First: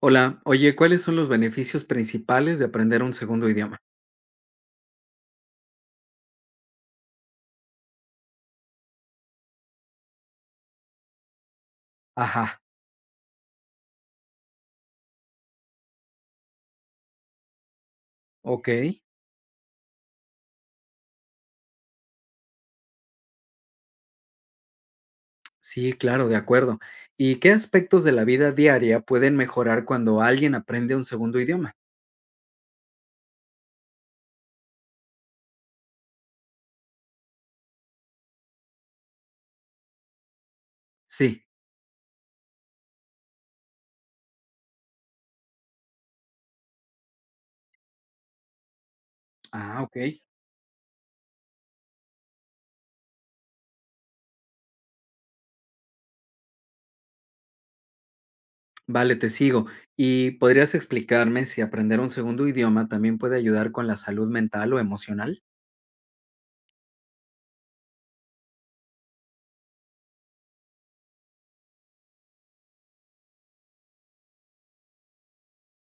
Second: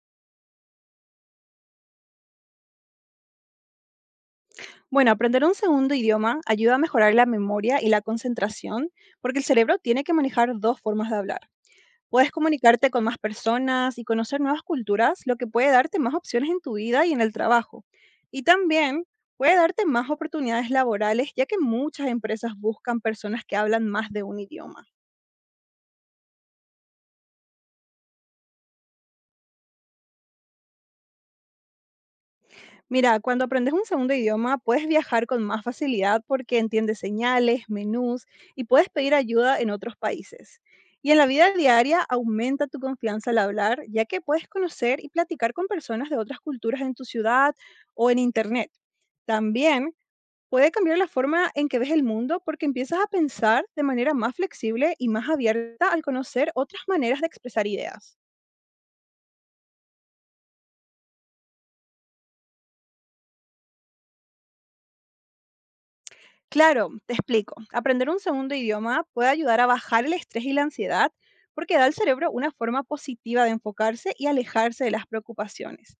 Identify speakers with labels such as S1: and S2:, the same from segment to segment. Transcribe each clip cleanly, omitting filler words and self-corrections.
S1: Hola, oye, ¿cuáles son los beneficios principales de aprender un segundo idioma?
S2: Bueno, aprender un segundo idioma ayuda a mejorar la memoria y la concentración porque el cerebro tiene que manejar dos formas de hablar. Puedes
S1: Ajá,
S2: comunicarte con más personas y conocer nuevas culturas, lo que puede darte más opciones en tu vida y en el trabajo. Y
S1: ok.
S2: también puede darte más oportunidades laborales, ya que muchas empresas buscan personas que hablan más de un idioma.
S1: Sí, claro, de acuerdo. ¿Y qué aspectos de la vida diaria pueden mejorar cuando alguien aprende un segundo idioma?
S2: Mira, cuando aprendes un segundo idioma, puedes viajar con más facilidad porque entiendes señales, menús y puedes pedir ayuda en otros países. Y en la
S1: Sí.
S2: vida diaria aumenta tu confianza al hablar, ya que puedes conocer y platicar con personas de otras culturas en tu ciudad o en internet.
S1: Ah,
S2: También
S1: ok.
S2: puede cambiar la forma en que ves el mundo porque empiezas a pensar de manera más flexible y más abierta al conocer otras maneras de expresar ideas.
S1: Vale, te sigo. ¿Y podrías explicarme si aprender un segundo idioma también puede ayudar con la salud mental o emocional?
S2: Claro, te explico. Aprender un segundo idioma puede ayudar a bajar el estrés y la ansiedad porque da al cerebro una forma positiva de enfocarse y alejarse de las preocupaciones.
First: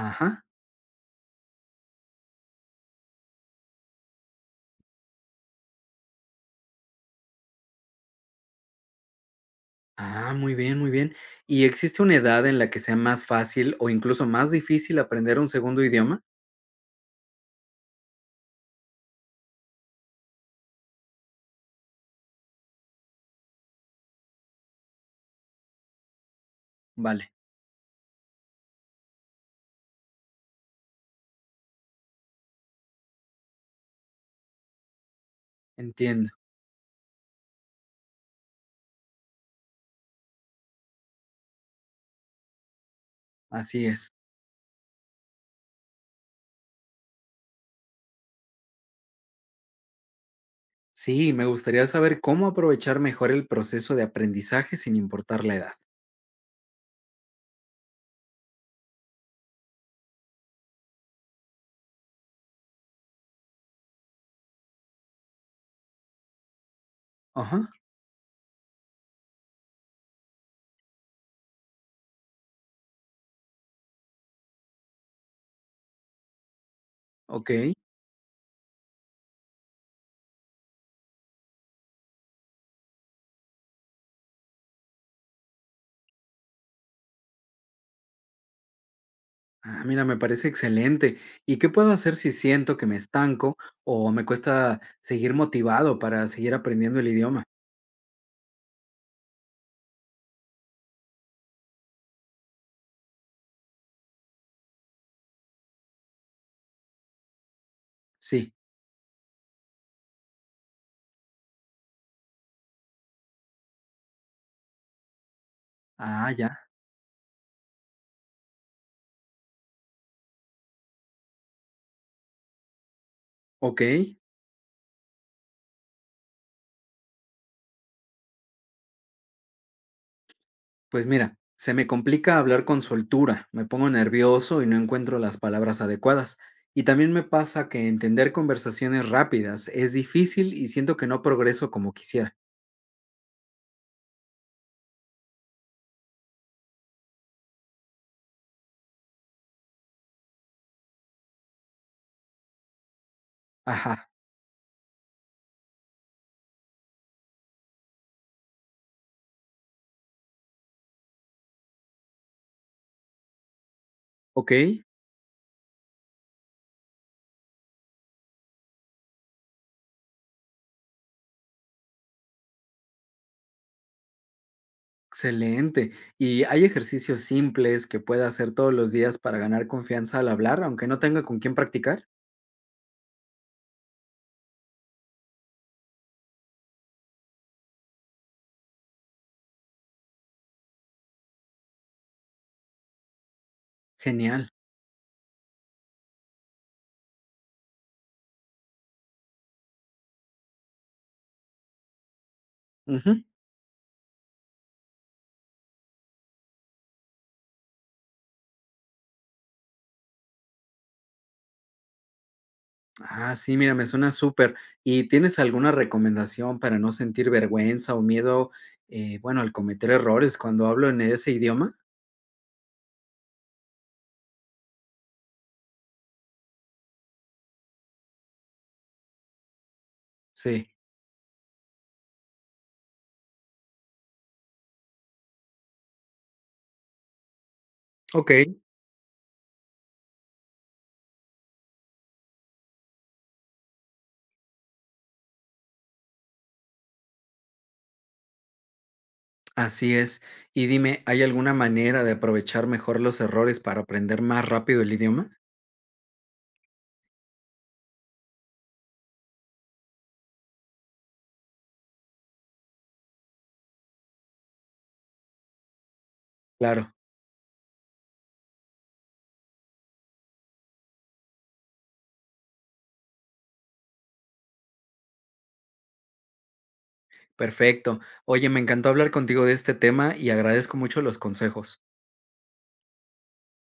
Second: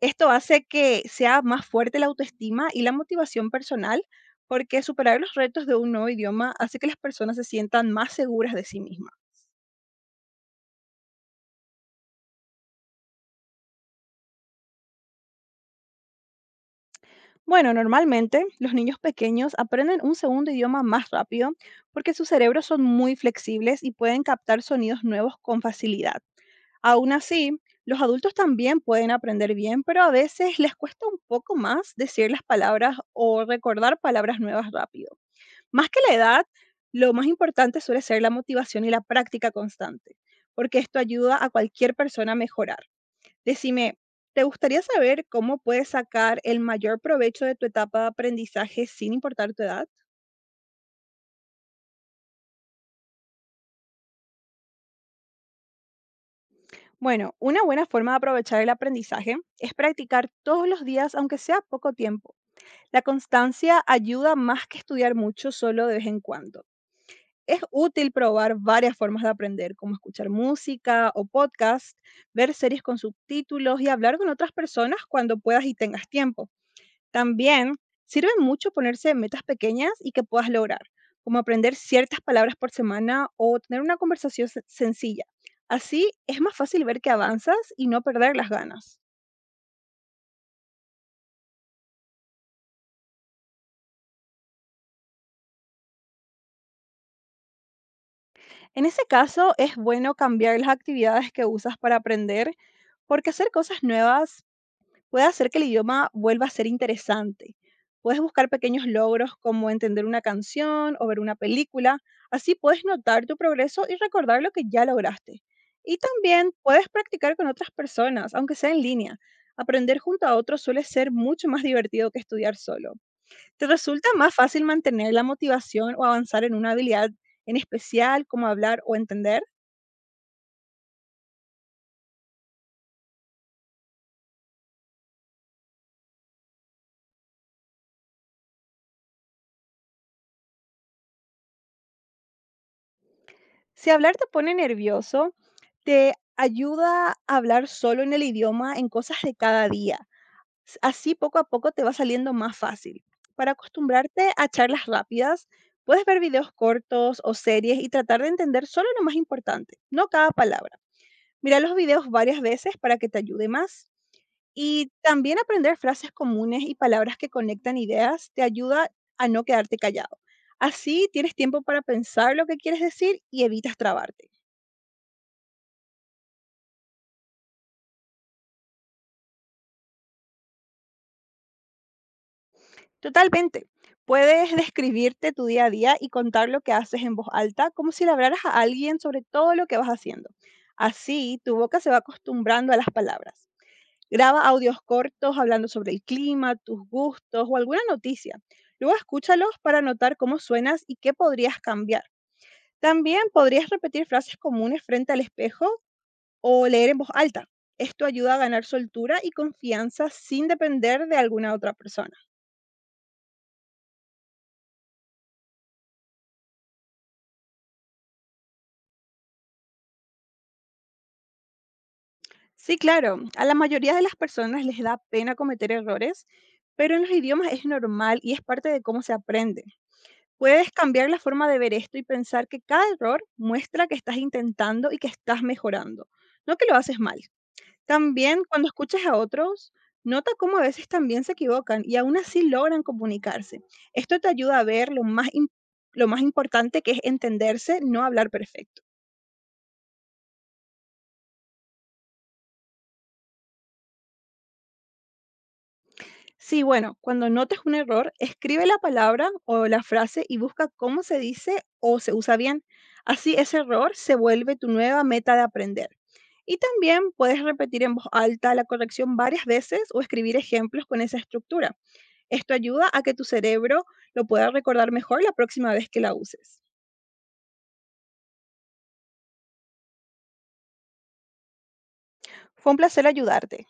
S2: Esto hace que sea más fuerte la autoestima y la motivación personal porque superar los retos de un nuevo idioma hace que las personas se sientan más seguras de sí mismas.
S1: Ah, muy bien, muy bien. ¿Y existe una edad en la que sea más fácil o incluso más difícil aprender un segundo idioma?
S2: Bueno, normalmente los niños pequeños aprenden un segundo idioma más rápido porque sus cerebros son muy flexibles y pueden captar sonidos nuevos con facilidad. Aún
S1: Vale,
S2: así, los adultos también pueden aprender bien, pero a veces les cuesta un poco más decir las palabras o recordar palabras nuevas rápido. Más que la
S1: entiendo.
S2: edad, lo más importante suele ser la motivación y la práctica constante, porque esto ayuda a cualquier persona a mejorar.
S1: Así
S2: Decime,
S1: es.
S2: ¿te gustaría saber cómo puedes sacar el mayor provecho de tu etapa de aprendizaje sin importar tu edad?
S1: Sí, me gustaría saber cómo aprovechar mejor el proceso de aprendizaje sin importar la edad.
S2: Bueno, una buena forma de aprovechar el aprendizaje es practicar todos los días, aunque sea poco tiempo. La constancia ayuda más que estudiar mucho solo de vez en cuando. Es
S1: Ajá,
S2: útil probar varias formas de aprender, como escuchar música o podcast, ver series con subtítulos y hablar con otras personas cuando puedas y tengas tiempo.
S1: ok.
S2: También sirve mucho ponerse metas pequeñas y que puedas lograr, como aprender ciertas palabras por semana o tener una conversación sencilla. Así es más fácil ver que avanzas y no perder las ganas.
S1: Ah, mira, me parece excelente. ¿Y qué puedo hacer si siento que me estanco o me cuesta seguir motivado para seguir aprendiendo el idioma?
S2: En ese caso, es bueno cambiar las actividades que usas para aprender, porque hacer cosas nuevas puede hacer que el idioma vuelva a ser interesante. Puedes buscar
S1: Sí.
S2: pequeños logros como entender una canción o ver una película. Así puedes notar tu progreso y recordar lo que ya lograste. Y
S1: Ah, ya.
S2: también puedes practicar con otras personas, aunque sea en línea. Aprender junto a otros suele ser mucho más divertido que estudiar solo. ¿Te
S1: Ok.
S2: resulta más fácil mantener la motivación o avanzar en una habilidad en especial como hablar o entender?
S1: Pues mira, se me complica hablar con soltura, me pongo nervioso y no encuentro las palabras adecuadas. Y también me pasa que entender conversaciones rápidas es difícil y siento que no progreso como quisiera.
S2: Si hablar te pone nervioso, te ayuda a hablar solo en el idioma en cosas de cada día. Así poco a poco te va saliendo más fácil. Para
S1: Ajá.
S2: acostumbrarte a charlas rápidas, puedes ver videos cortos o series y tratar de entender solo lo más importante, no cada palabra. Mira los videos varias veces para que te ayude más.
S1: Ok.
S2: Y también aprender frases comunes y palabras que conectan ideas te ayuda a no quedarte callado. Así tienes tiempo para pensar lo que quieres decir y evitas trabarte.
S1: Excelente. ¿Y hay ejercicios simples que pueda hacer todos los días para ganar confianza al hablar, aunque no tenga con quién practicar?
S2: Totalmente. Puedes describirte tu día a día y contar lo que haces en voz alta, como si le hablaras a alguien sobre todo lo que vas haciendo. Así, tu boca se va acostumbrando a las palabras. Graba
S1: Genial.
S2: audios cortos hablando sobre el clima, tus gustos o alguna noticia. Luego escúchalos para notar cómo suenas y qué podrías cambiar. También
S1: Ujú.
S2: podrías repetir frases comunes frente al espejo o leer en voz alta. Esto ayuda a ganar soltura y confianza sin depender de alguna otra persona.
S1: Ah, sí, mira, me suena súper. ¿Y tienes alguna recomendación para no sentir vergüenza o miedo, bueno, al cometer errores cuando hablo en ese idioma?
S2: Sí, claro. A la mayoría de las personas les da pena cometer errores, pero en los idiomas es normal y es parte de cómo se aprende.
S1: Sí.
S2: Puedes cambiar la forma de ver esto y pensar que cada error muestra que estás intentando y que estás mejorando, no que lo haces mal.
S1: Ok,
S2: También cuando escuchas a otros, nota cómo a veces también se equivocan y aún así logran comunicarse. Esto te ayuda a ver lo más, lo más importante, que es entenderse, no hablar perfecto.
S1: así es. Y dime, ¿hay alguna manera de aprovechar mejor los errores para aprender más rápido el idioma?
S2: Sí, bueno, cuando notes un error, escribe la palabra o la frase y busca cómo se dice o se usa bien. Así ese error se vuelve tu nueva meta de aprender. Y
S1: Claro.
S2: también puedes repetir en voz alta la corrección varias veces o escribir ejemplos con esa estructura. Esto ayuda a que tu cerebro lo pueda recordar mejor la próxima vez que la uses.
S1: Perfecto. Oye, me encantó hablar contigo de este tema y agradezco mucho los consejos.
S2: Fue un placer ayudarte.